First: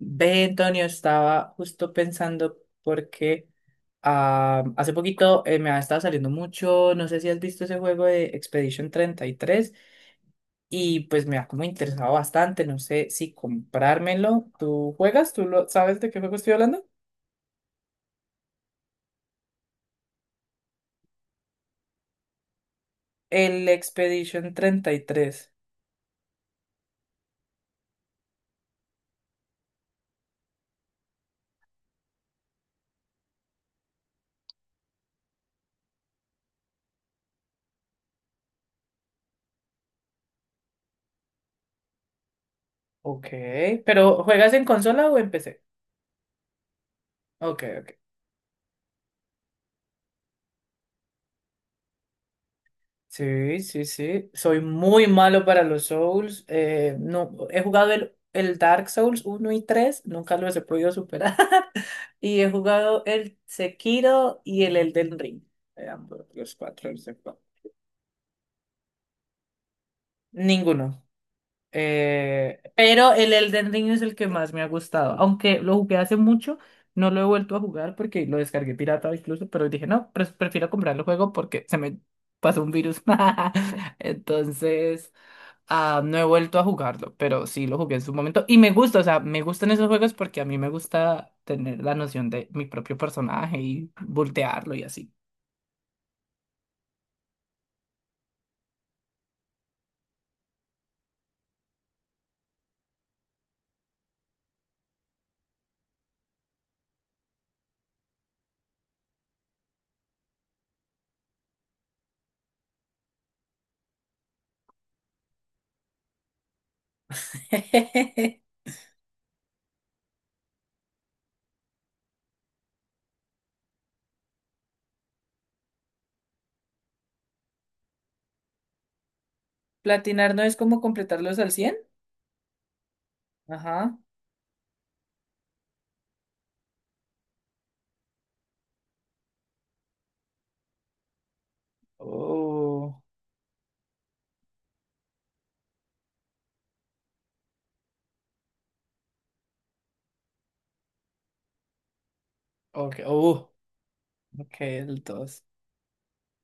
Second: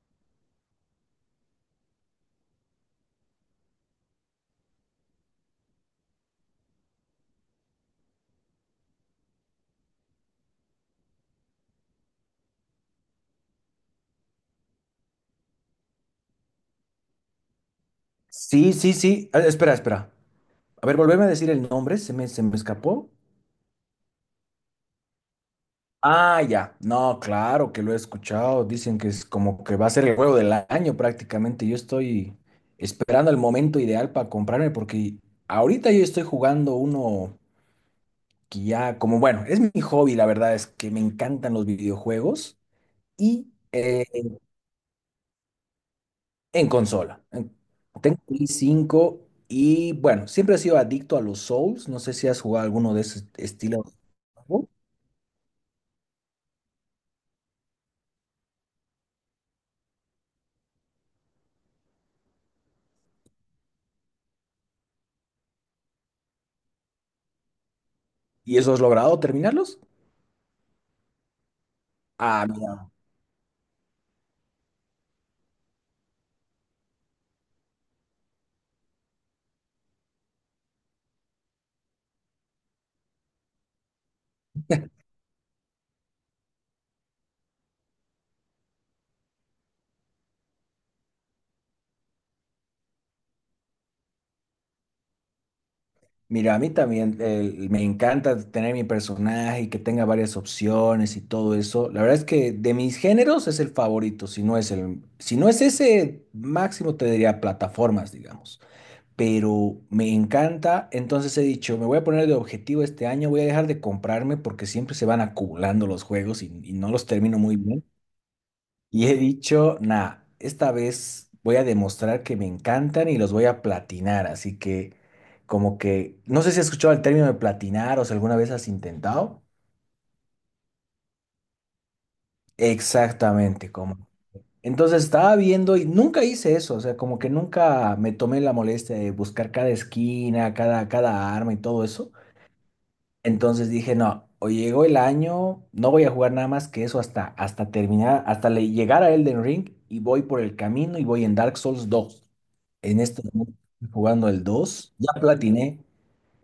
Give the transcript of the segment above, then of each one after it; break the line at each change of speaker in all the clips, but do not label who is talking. Ve, Antonio, estaba justo pensando porque hace poquito, me ha estado saliendo mucho, no sé si has visto ese juego de Expedition 33, y pues me ha como interesado bastante, no sé si comprármelo. ¿Tú juegas? ¿Tú sabes de qué juego estoy hablando?
Sí, sí, sí. Ah, espera, espera. A ver, volveme a decir el nombre, se me escapó.
El Expedition 33.
Ah, ya. No, claro que lo he escuchado. Dicen que es como que va a ser el juego del año prácticamente. Yo estoy esperando el momento ideal para comprarme porque ahorita yo estoy jugando uno que ya, como bueno, es mi hobby, la verdad es que me encantan los videojuegos
Ok,
y
pero ¿juegas en consola o en PC?
consola.
Ok, ok.
Tengo Play 5 y bueno, siempre he sido adicto a los Souls. No sé si has jugado alguno de ese
Sí,
estilo.
sí, sí. Soy muy malo para los Souls. No, he jugado el Dark Souls uno y 3. Nunca los he podido superar. Y he jugado el Sekiro y el Elden Ring. Ambos, los cuatro, los cuatro.
¿Y eso has logrado terminarlos?
Ninguno.
Ah,
Eh,
mira,
pero el Elden Ring es el que más me ha gustado. Aunque lo jugué hace mucho, no lo he vuelto a jugar porque lo descargué pirata incluso, pero dije, no, prefiero comprar el juego porque se me pasó un virus. Entonces... Ah, no he vuelto a jugarlo, pero sí lo jugué en su momento. Y me gusta, o sea, me gustan esos juegos porque a mí me gusta tener la noción de mi propio personaje y voltearlo y así.
mira, a mí también me encanta tener mi personaje y que tenga varias opciones y todo eso. La verdad es que de mis géneros es el favorito, si no es ese máximo te diría plataformas, digamos. Pero me encanta, entonces he dicho, me voy a poner de objetivo este año, voy a dejar de comprarme porque siempre se van acumulando los juegos y no los termino muy bien. Y he dicho, nah, esta vez voy a demostrar que me encantan y los voy a platinar. Así que, como que, no sé si has escuchado el término de platinar o si alguna vez has intentado.
Platinar no es como completarlos al 100.
Exactamente,
Ajá.
como. Entonces estaba viendo y nunca hice eso, o sea, como que nunca me tomé la molestia de buscar cada esquina, cada arma y todo eso.
Oh,
Entonces dije, no, o llegó el año, no voy a jugar nada más que eso hasta terminar, hasta llegar a Elden Ring y voy por el camino y voy en Dark Souls dos.
ok,
En este
oh,
momento estoy jugando el
ok,
dos.
el
Ya
2.
platiné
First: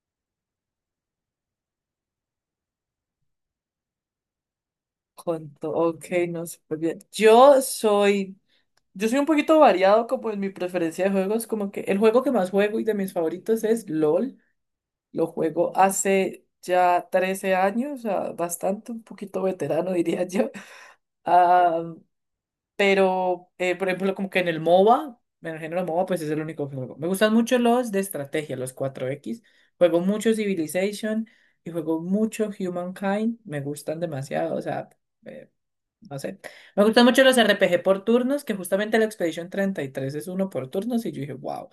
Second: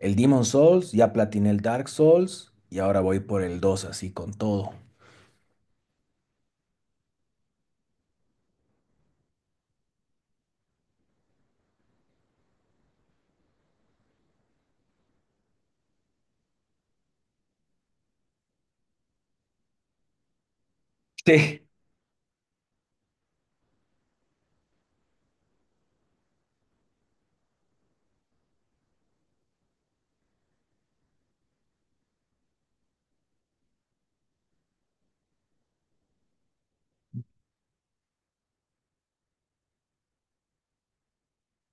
el Demon Souls, ya platiné el Dark Souls y ahora voy por el 2 así con todo.
Conto, ok, no, súper bien. Yo soy un poquito variado como en mi preferencia de juegos, como que el juego que más juego y de mis favoritos es LOL. Lo juego hace ya 13 años, o sea, bastante, un poquito veterano diría yo.
Sí.
Ah, pero, por ejemplo, como que en el MOBA, en el género MOBA, pues es el único que juego. Me gustan mucho los de estrategia, los cuatro x. Juego mucho Civilization y juego mucho Humankind. Me gustan demasiado, o sea, eh, no sé. Me gustan mucho los RPG por turnos, que justamente la Expedition 33 es uno por turnos, y yo dije, wow,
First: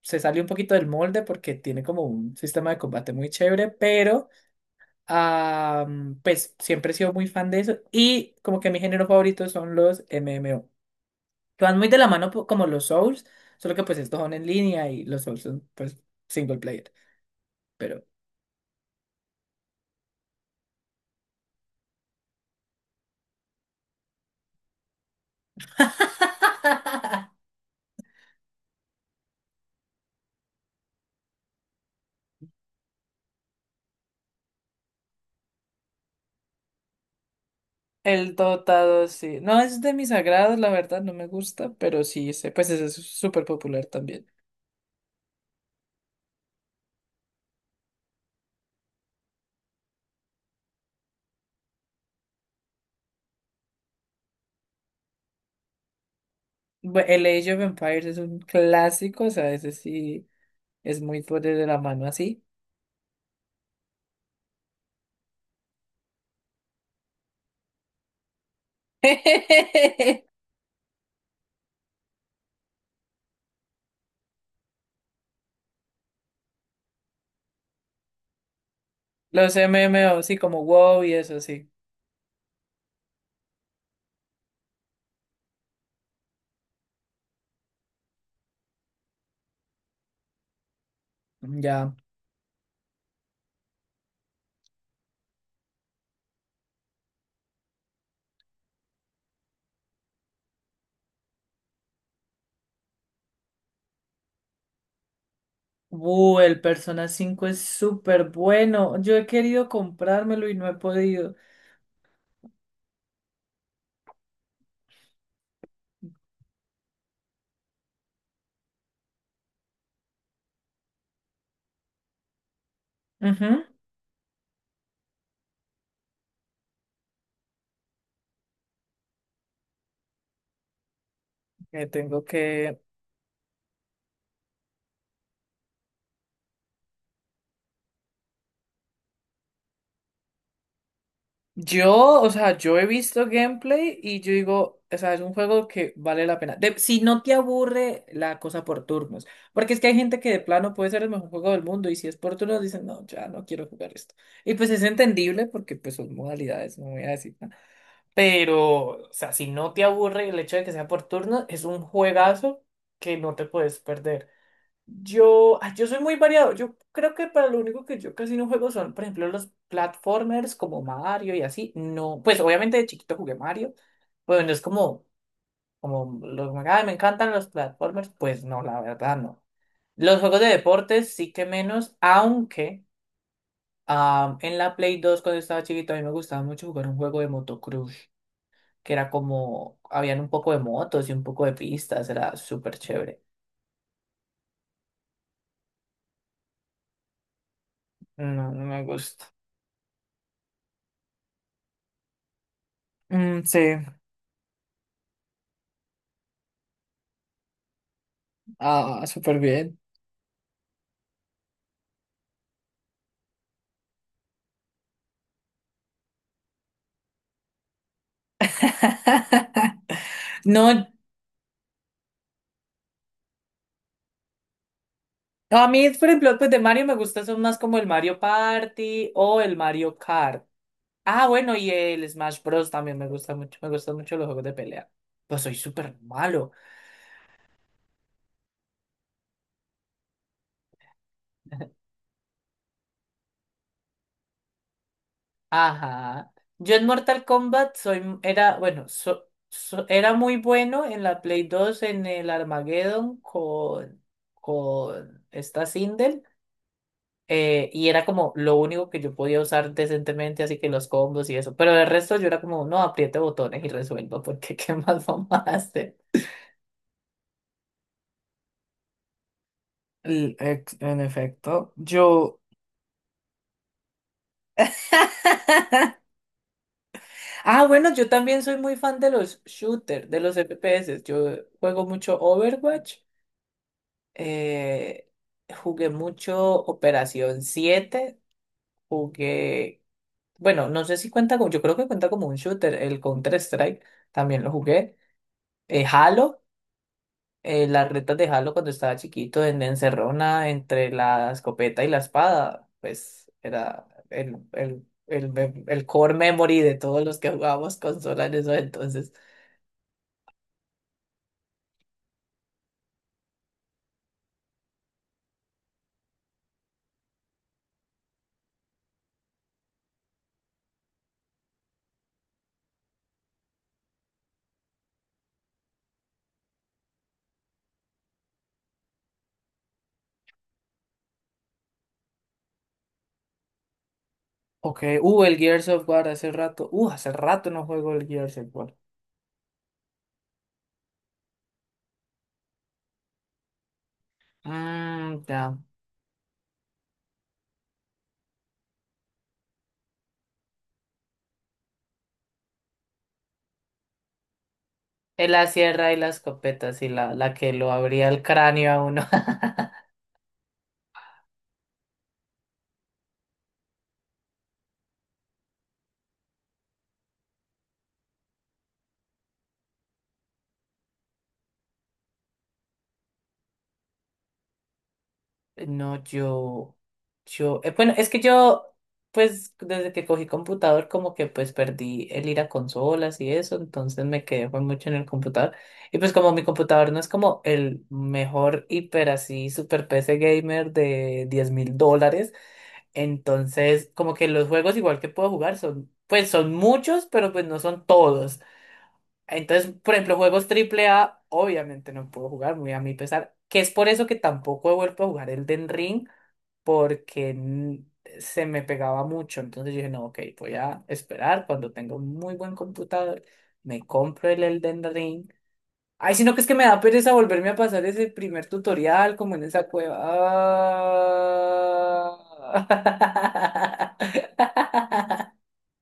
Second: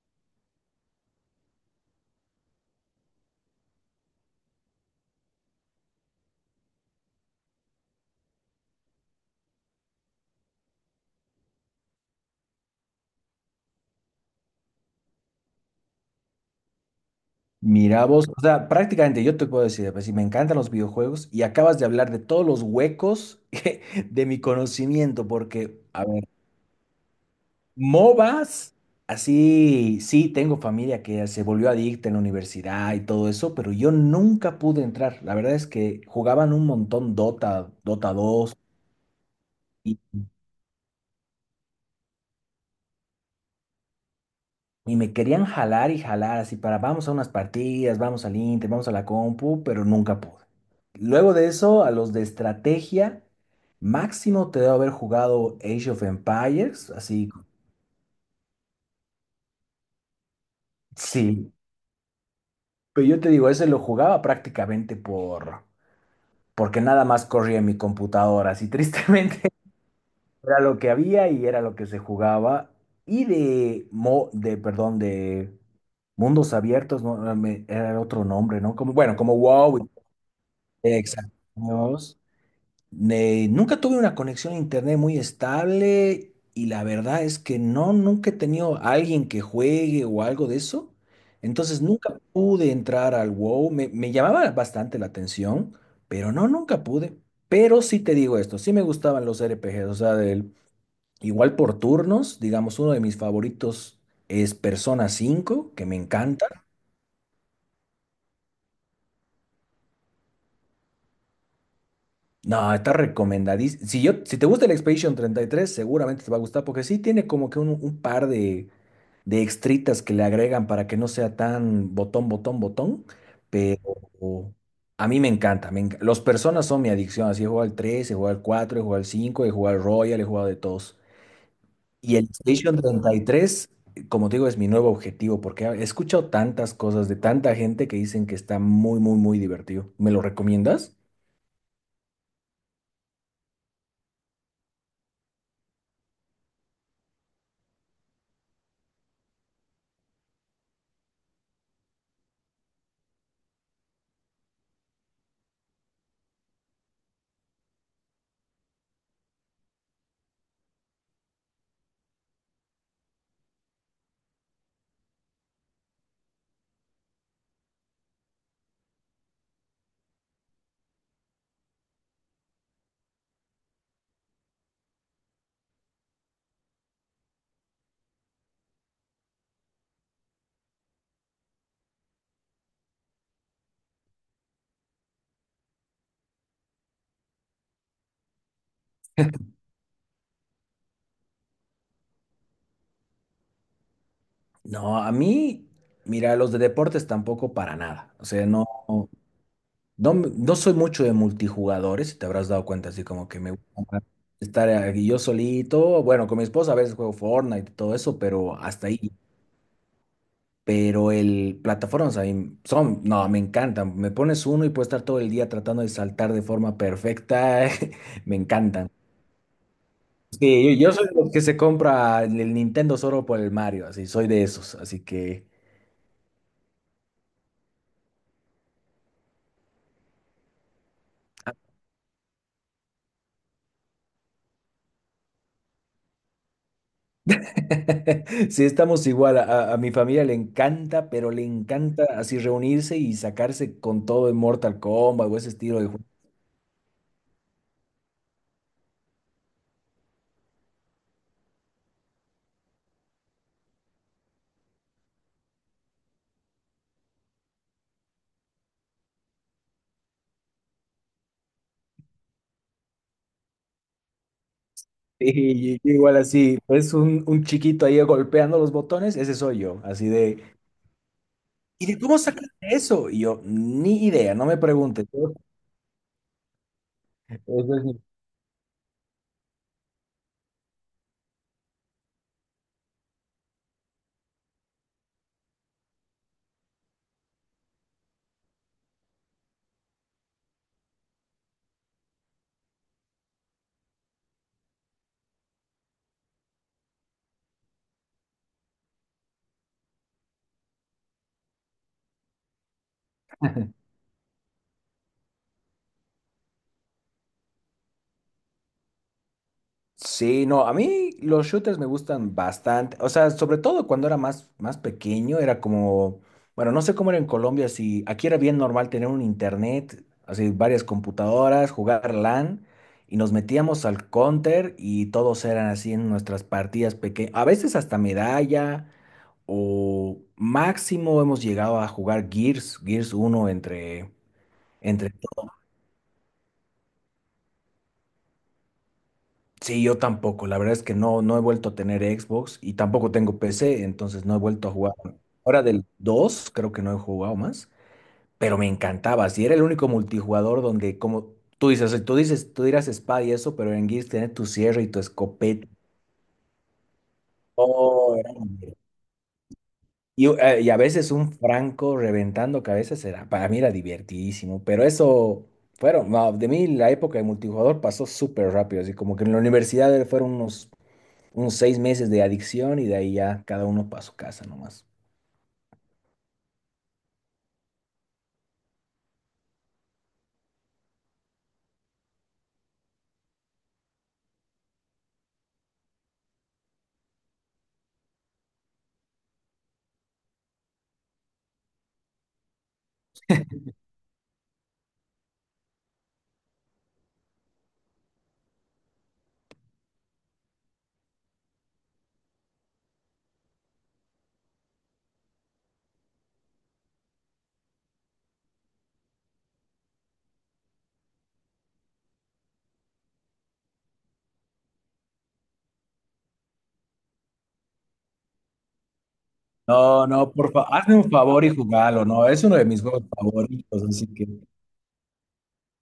se salió un poquito del molde porque tiene como un sistema de combate muy chévere, pero ah, pues siempre he sido muy fan de eso. Y como que mi género favorito son los MMO, que van muy de la mano como los Souls, solo que pues estos son en línea y los Souls son pues single player.
Mira
Pero.
vos, o sea, prácticamente yo te puedo decir, pues si me encantan los videojuegos y acabas de hablar de todos los huecos de mi conocimiento, porque, a ver, MOBAs, así, sí, tengo familia que se volvió adicta en la universidad y todo eso, pero yo nunca pude entrar. La verdad es que jugaban un montón Dota, Dota
El
dos.
dotado, sí. No es de mis agrados la verdad, no me gusta, pero sí sé, pues ese es súper popular también.
Y me querían jalar y jalar así para vamos a unas partidas, vamos al Inter, vamos a la compu, pero nunca pude. Luego de eso, a los de estrategia, máximo te debo haber jugado Age of Empires,
El
así,
Age of Empires es un clásico, o sea, ese sí es muy
sí.
fuerte de la mano así.
Pero yo te digo, ese lo jugaba porque nada más corría en mi computadora, así tristemente era lo que había y era lo que se jugaba. Y perdón, de mundos abiertos, no. Ah, era otro nombre, ¿no? Como, bueno, como
Los M
WoW.
M O sí, como WoW y eso,
Exacto.
sí.
Nunca tuve una conexión a internet muy estable y la verdad es que no, nunca he tenido a alguien que juegue o algo de eso. Entonces
Ya.
nunca pude entrar al WoW. Me llamaba bastante la atención, pero no, nunca pude. Pero sí te digo esto, sí me gustaban los RPGs, o sea, igual por turnos, digamos, uno de mis favoritos es Persona cinco, que me
Uh,
encanta.
el Persona 5 es súper bueno. Yo he querido comprármelo y no he podido.
No, está recomendadísimo. Si yo, si te gusta el Expedition treinta y tres, seguramente te va a gustar porque sí tiene como que un par de extritas que le agregan para que no sea tan botón, botón, botón.
Ujú.
Pero a mí me encanta. Los personas son mi adicción. Así he jugado al 3, he jugado al 4, he jugado al 5, he jugado al Royal, he jugado de todos.
Me
Y
tengo
el Expedition
que.
treinta y tres, como te digo, es mi nuevo objetivo porque he escuchado tantas cosas de tanta gente que dicen que está muy, muy, muy divertido. ¿Me lo recomiendas?
Yo, o sea, yo he visto gameplay y yo digo, o sea, es un juego que vale la pena. Si no te aburre la cosa por turnos, porque es que hay gente que de plano puede ser el mejor juego del mundo y si es por turnos dicen, no, ya no quiero jugar esto. Y pues es entendible porque pues son modalidades, no voy a decir nada. Pero, o sea, si no te aburre el hecho de que sea por turnos, es un juegazo que no te puedes perder. Yo soy muy variado. Yo creo que para lo único que yo casi no juego son, por ejemplo, los platformers como Mario y así. No, pues obviamente de chiquito jugué Mario, bueno, es como, "Ay, me encantan los platformers". Pues no, la verdad no. Los juegos de deportes sí que menos, aunque en la Play 2 cuando estaba chiquito a mí me gustaba mucho jugar un juego de motocross, que era como, habían un poco de motos y un poco de pistas, era súper chévere.
No, a mí, mira, los de deportes tampoco para nada. O sea,
No, no
no,
me gusta.
no, no soy mucho de multijugadores, si te habrás dado cuenta, así como que
Mm,
me
sí.
gusta estar aquí yo solito. Bueno, con mi esposa a veces juego Fortnite y todo eso, pero hasta
Ah,
ahí.
súper bien.
Pero el plataformas a mí son, no, me encantan. Me pones uno y puedo estar todo el día tratando de saltar de forma perfecta. Me encantan. Sí,
No,
yo soy de los que se compra el Nintendo solo por el Mario, así, soy de esos, así que.
a mí, por ejemplo, pues de Mario me gustan son más como el Mario Party o el Mario Kart. Ah, bueno, y el Smash Bros. También me gusta mucho. Me gustan mucho los juegos de pelea. Pues soy súper malo.
Sí, estamos igual. A mi familia le encanta, pero le encanta así reunirse y sacarse con todo en Mortal Kombat o ese estilo de juego.
Ajá. Yo en Mortal Kombat soy, era, bueno, era muy bueno en la Play 2 en el Armageddon con, esta Sindel. Y era como lo único que yo podía usar decentemente, así que los combos y eso. Pero el resto yo era como, no, apriete botones y resuelva, porque ¿qué más vamos
Sí.
a
Y, yo
hacer?
igual así, pues un chiquito ahí golpeando los botones, ese soy yo, así de,
En efecto,
¿y de cómo
yo,
sacaste eso? Y yo, ni idea, no me preguntes.
Ah,
Eso es
bueno,
mi.
yo también soy muy fan de los shooters, de los FPS. Yo juego mucho Overwatch, eh, jugué mucho Operación 7, jugué, bueno, no sé si cuenta como, yo creo que cuenta como un shooter, el Counter-Strike, también lo jugué, Halo. Las retas de Halo cuando estaba chiquito en Encerrona entre la escopeta y la espada, pues era el core memory de todos los que jugábamos consola en eso entonces.
Sí, no, a mí los shooters me gustan bastante, o sea, sobre todo cuando era más, más pequeño, era como, bueno, no sé cómo era en Colombia, si aquí era bien normal tener un internet, así varias computadoras, jugar LAN, y nos metíamos al counter y todos eran así en nuestras partidas pequeñas, a veces hasta medalla, o máximo hemos llegado a jugar Gears, Gears uno entre,
Ok,
entre.
el Gears of War hace rato no juego el Gears of War.
Sí, yo tampoco. La verdad es que no, no he vuelto a tener Xbox y tampoco tengo PC, entonces no he vuelto a jugar.
Mmm, ya.
Ahora del 2 creo que no he jugado más, pero me encantaba. Si era el único multijugador donde, como tú dices, tú dirás espada y eso, pero en Gears tenés tu sierra y tu
Es la
escopeta.
sierra y la escopeta, sí, la que lo abría
Oh,
el
era-
cráneo a uno.
Y a veces un franco reventando cabezas era, para mí era divertidísimo, pero eso fueron, no, de mí la época de multijugador pasó súper rápido, así como que en la universidad fueron unos seis meses de adicción y de ahí ya cada uno para su casa nomás.
No, bueno, es que yo, pues desde que cogí computador, como que pues perdí el ir a consolas y eso, entonces me quedé fue mucho en el computador. Y pues como mi computador no es como el mejor hiper así, super PC gamer de $10,000, entonces como que los juegos igual que puedo jugar son, pues son muchos, pero pues no son todos. Entonces, por ejemplo, juegos triple A, obviamente no puedo jugar, muy a mi pesar, que es por eso que tampoco he vuelto a jugar el Elden Ring porque se me pegaba mucho. Entonces yo dije, no, ok, voy a esperar cuando tenga un muy buen computador, me compro el Elden Ring. Ay, sino que es que me da pereza volverme a pasar ese primer tutorial como en esa cueva.
No, no, por favor, hazme un favor y jugalo, no, es uno de mis juegos favoritos,
Ah.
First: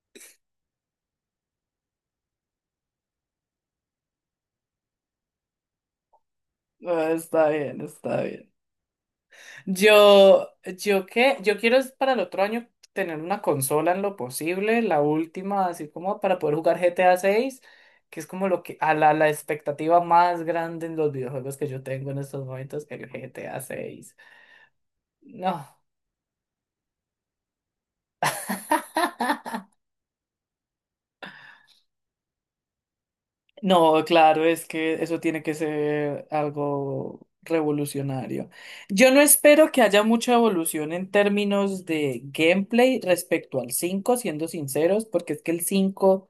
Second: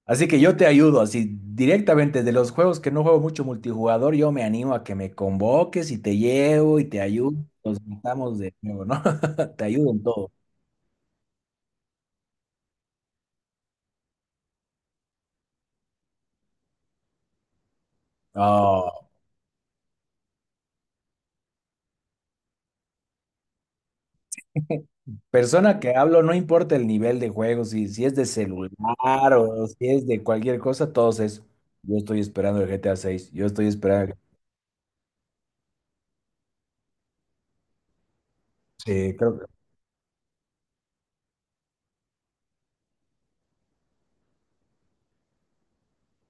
así que yo te ayudo, así directamente de los juegos que no juego mucho multijugador, yo me animo a que me convoques y te llevo y te
Ah,
ayudo,
está
nos
bien, está
juntamos
bien.
de nuevo, ¿no? Te ayudo en todo.
Yo, yo quiero es para el otro año tener una consola en lo posible, la última, así como para poder jugar GTA 6, que es como lo que,
No,
la expectativa más grande en los videojuegos que yo tengo en estos momentos, el GTA 6. No.
persona que hablo, no importa el nivel de juego, si es de celular o si es de cualquier cosa, todos es, yo estoy esperando el GTA 6, yo estoy
No,
esperando.
claro, es que eso tiene que ser algo revolucionario. Yo
Sí,
no
creo que,
espero que haya mucha evolución en términos de gameplay respecto al cinco siendo sinceros, porque es que el cinco.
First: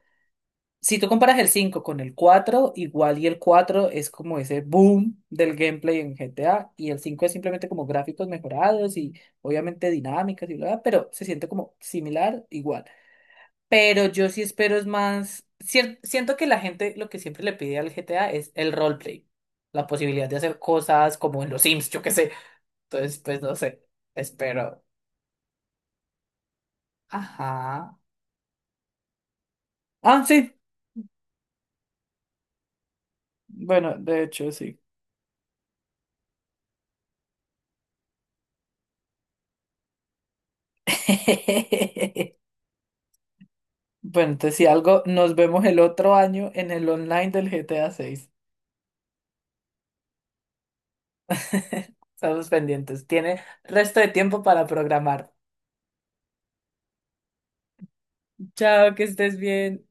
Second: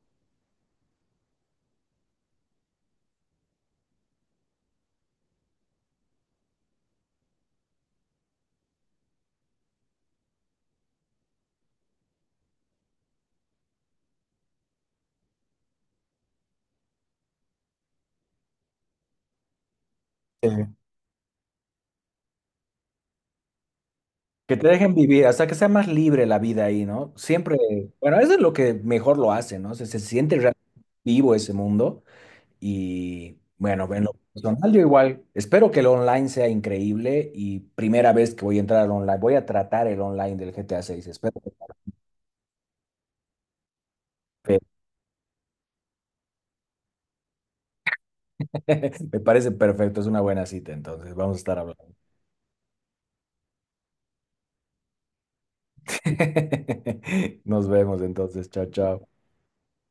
Si tú comparas el cinco con el cuatro, igual, y el 4 es como ese boom del gameplay en GTA y el cinco es simplemente como gráficos mejorados y obviamente dinámicas y bla, pero se siente como similar, igual. Pero yo sí espero es más, siento que la gente lo que siempre le pide al GTA es el roleplay, la posibilidad de hacer
sí.
cosas como en los Sims, yo qué sé. Entonces, pues no sé,
Que te
espero.
dejen vivir, hasta que sea más libre la vida ahí, ¿no? Siempre,
Ajá.
bueno, eso es lo que mejor lo hace, ¿no? Se
Ah,
siente
sí.
realmente vivo ese mundo y, bueno,
Bueno,
en lo
de hecho,
personal
sí.
yo igual, espero que el online sea increíble y primera vez que voy a entrar al online, voy a tratar el online del GTA 6, espero.
Bueno, entonces si
que-
algo, nos vemos el otro año en el online del GTA 6.
Me parece perfecto, es una buena cita, entonces vamos a estar hablando.
Estamos pendientes. Tiene resto de tiempo para programar.
Nos vemos entonces, chao,
Chao, que
chao.
estés bien.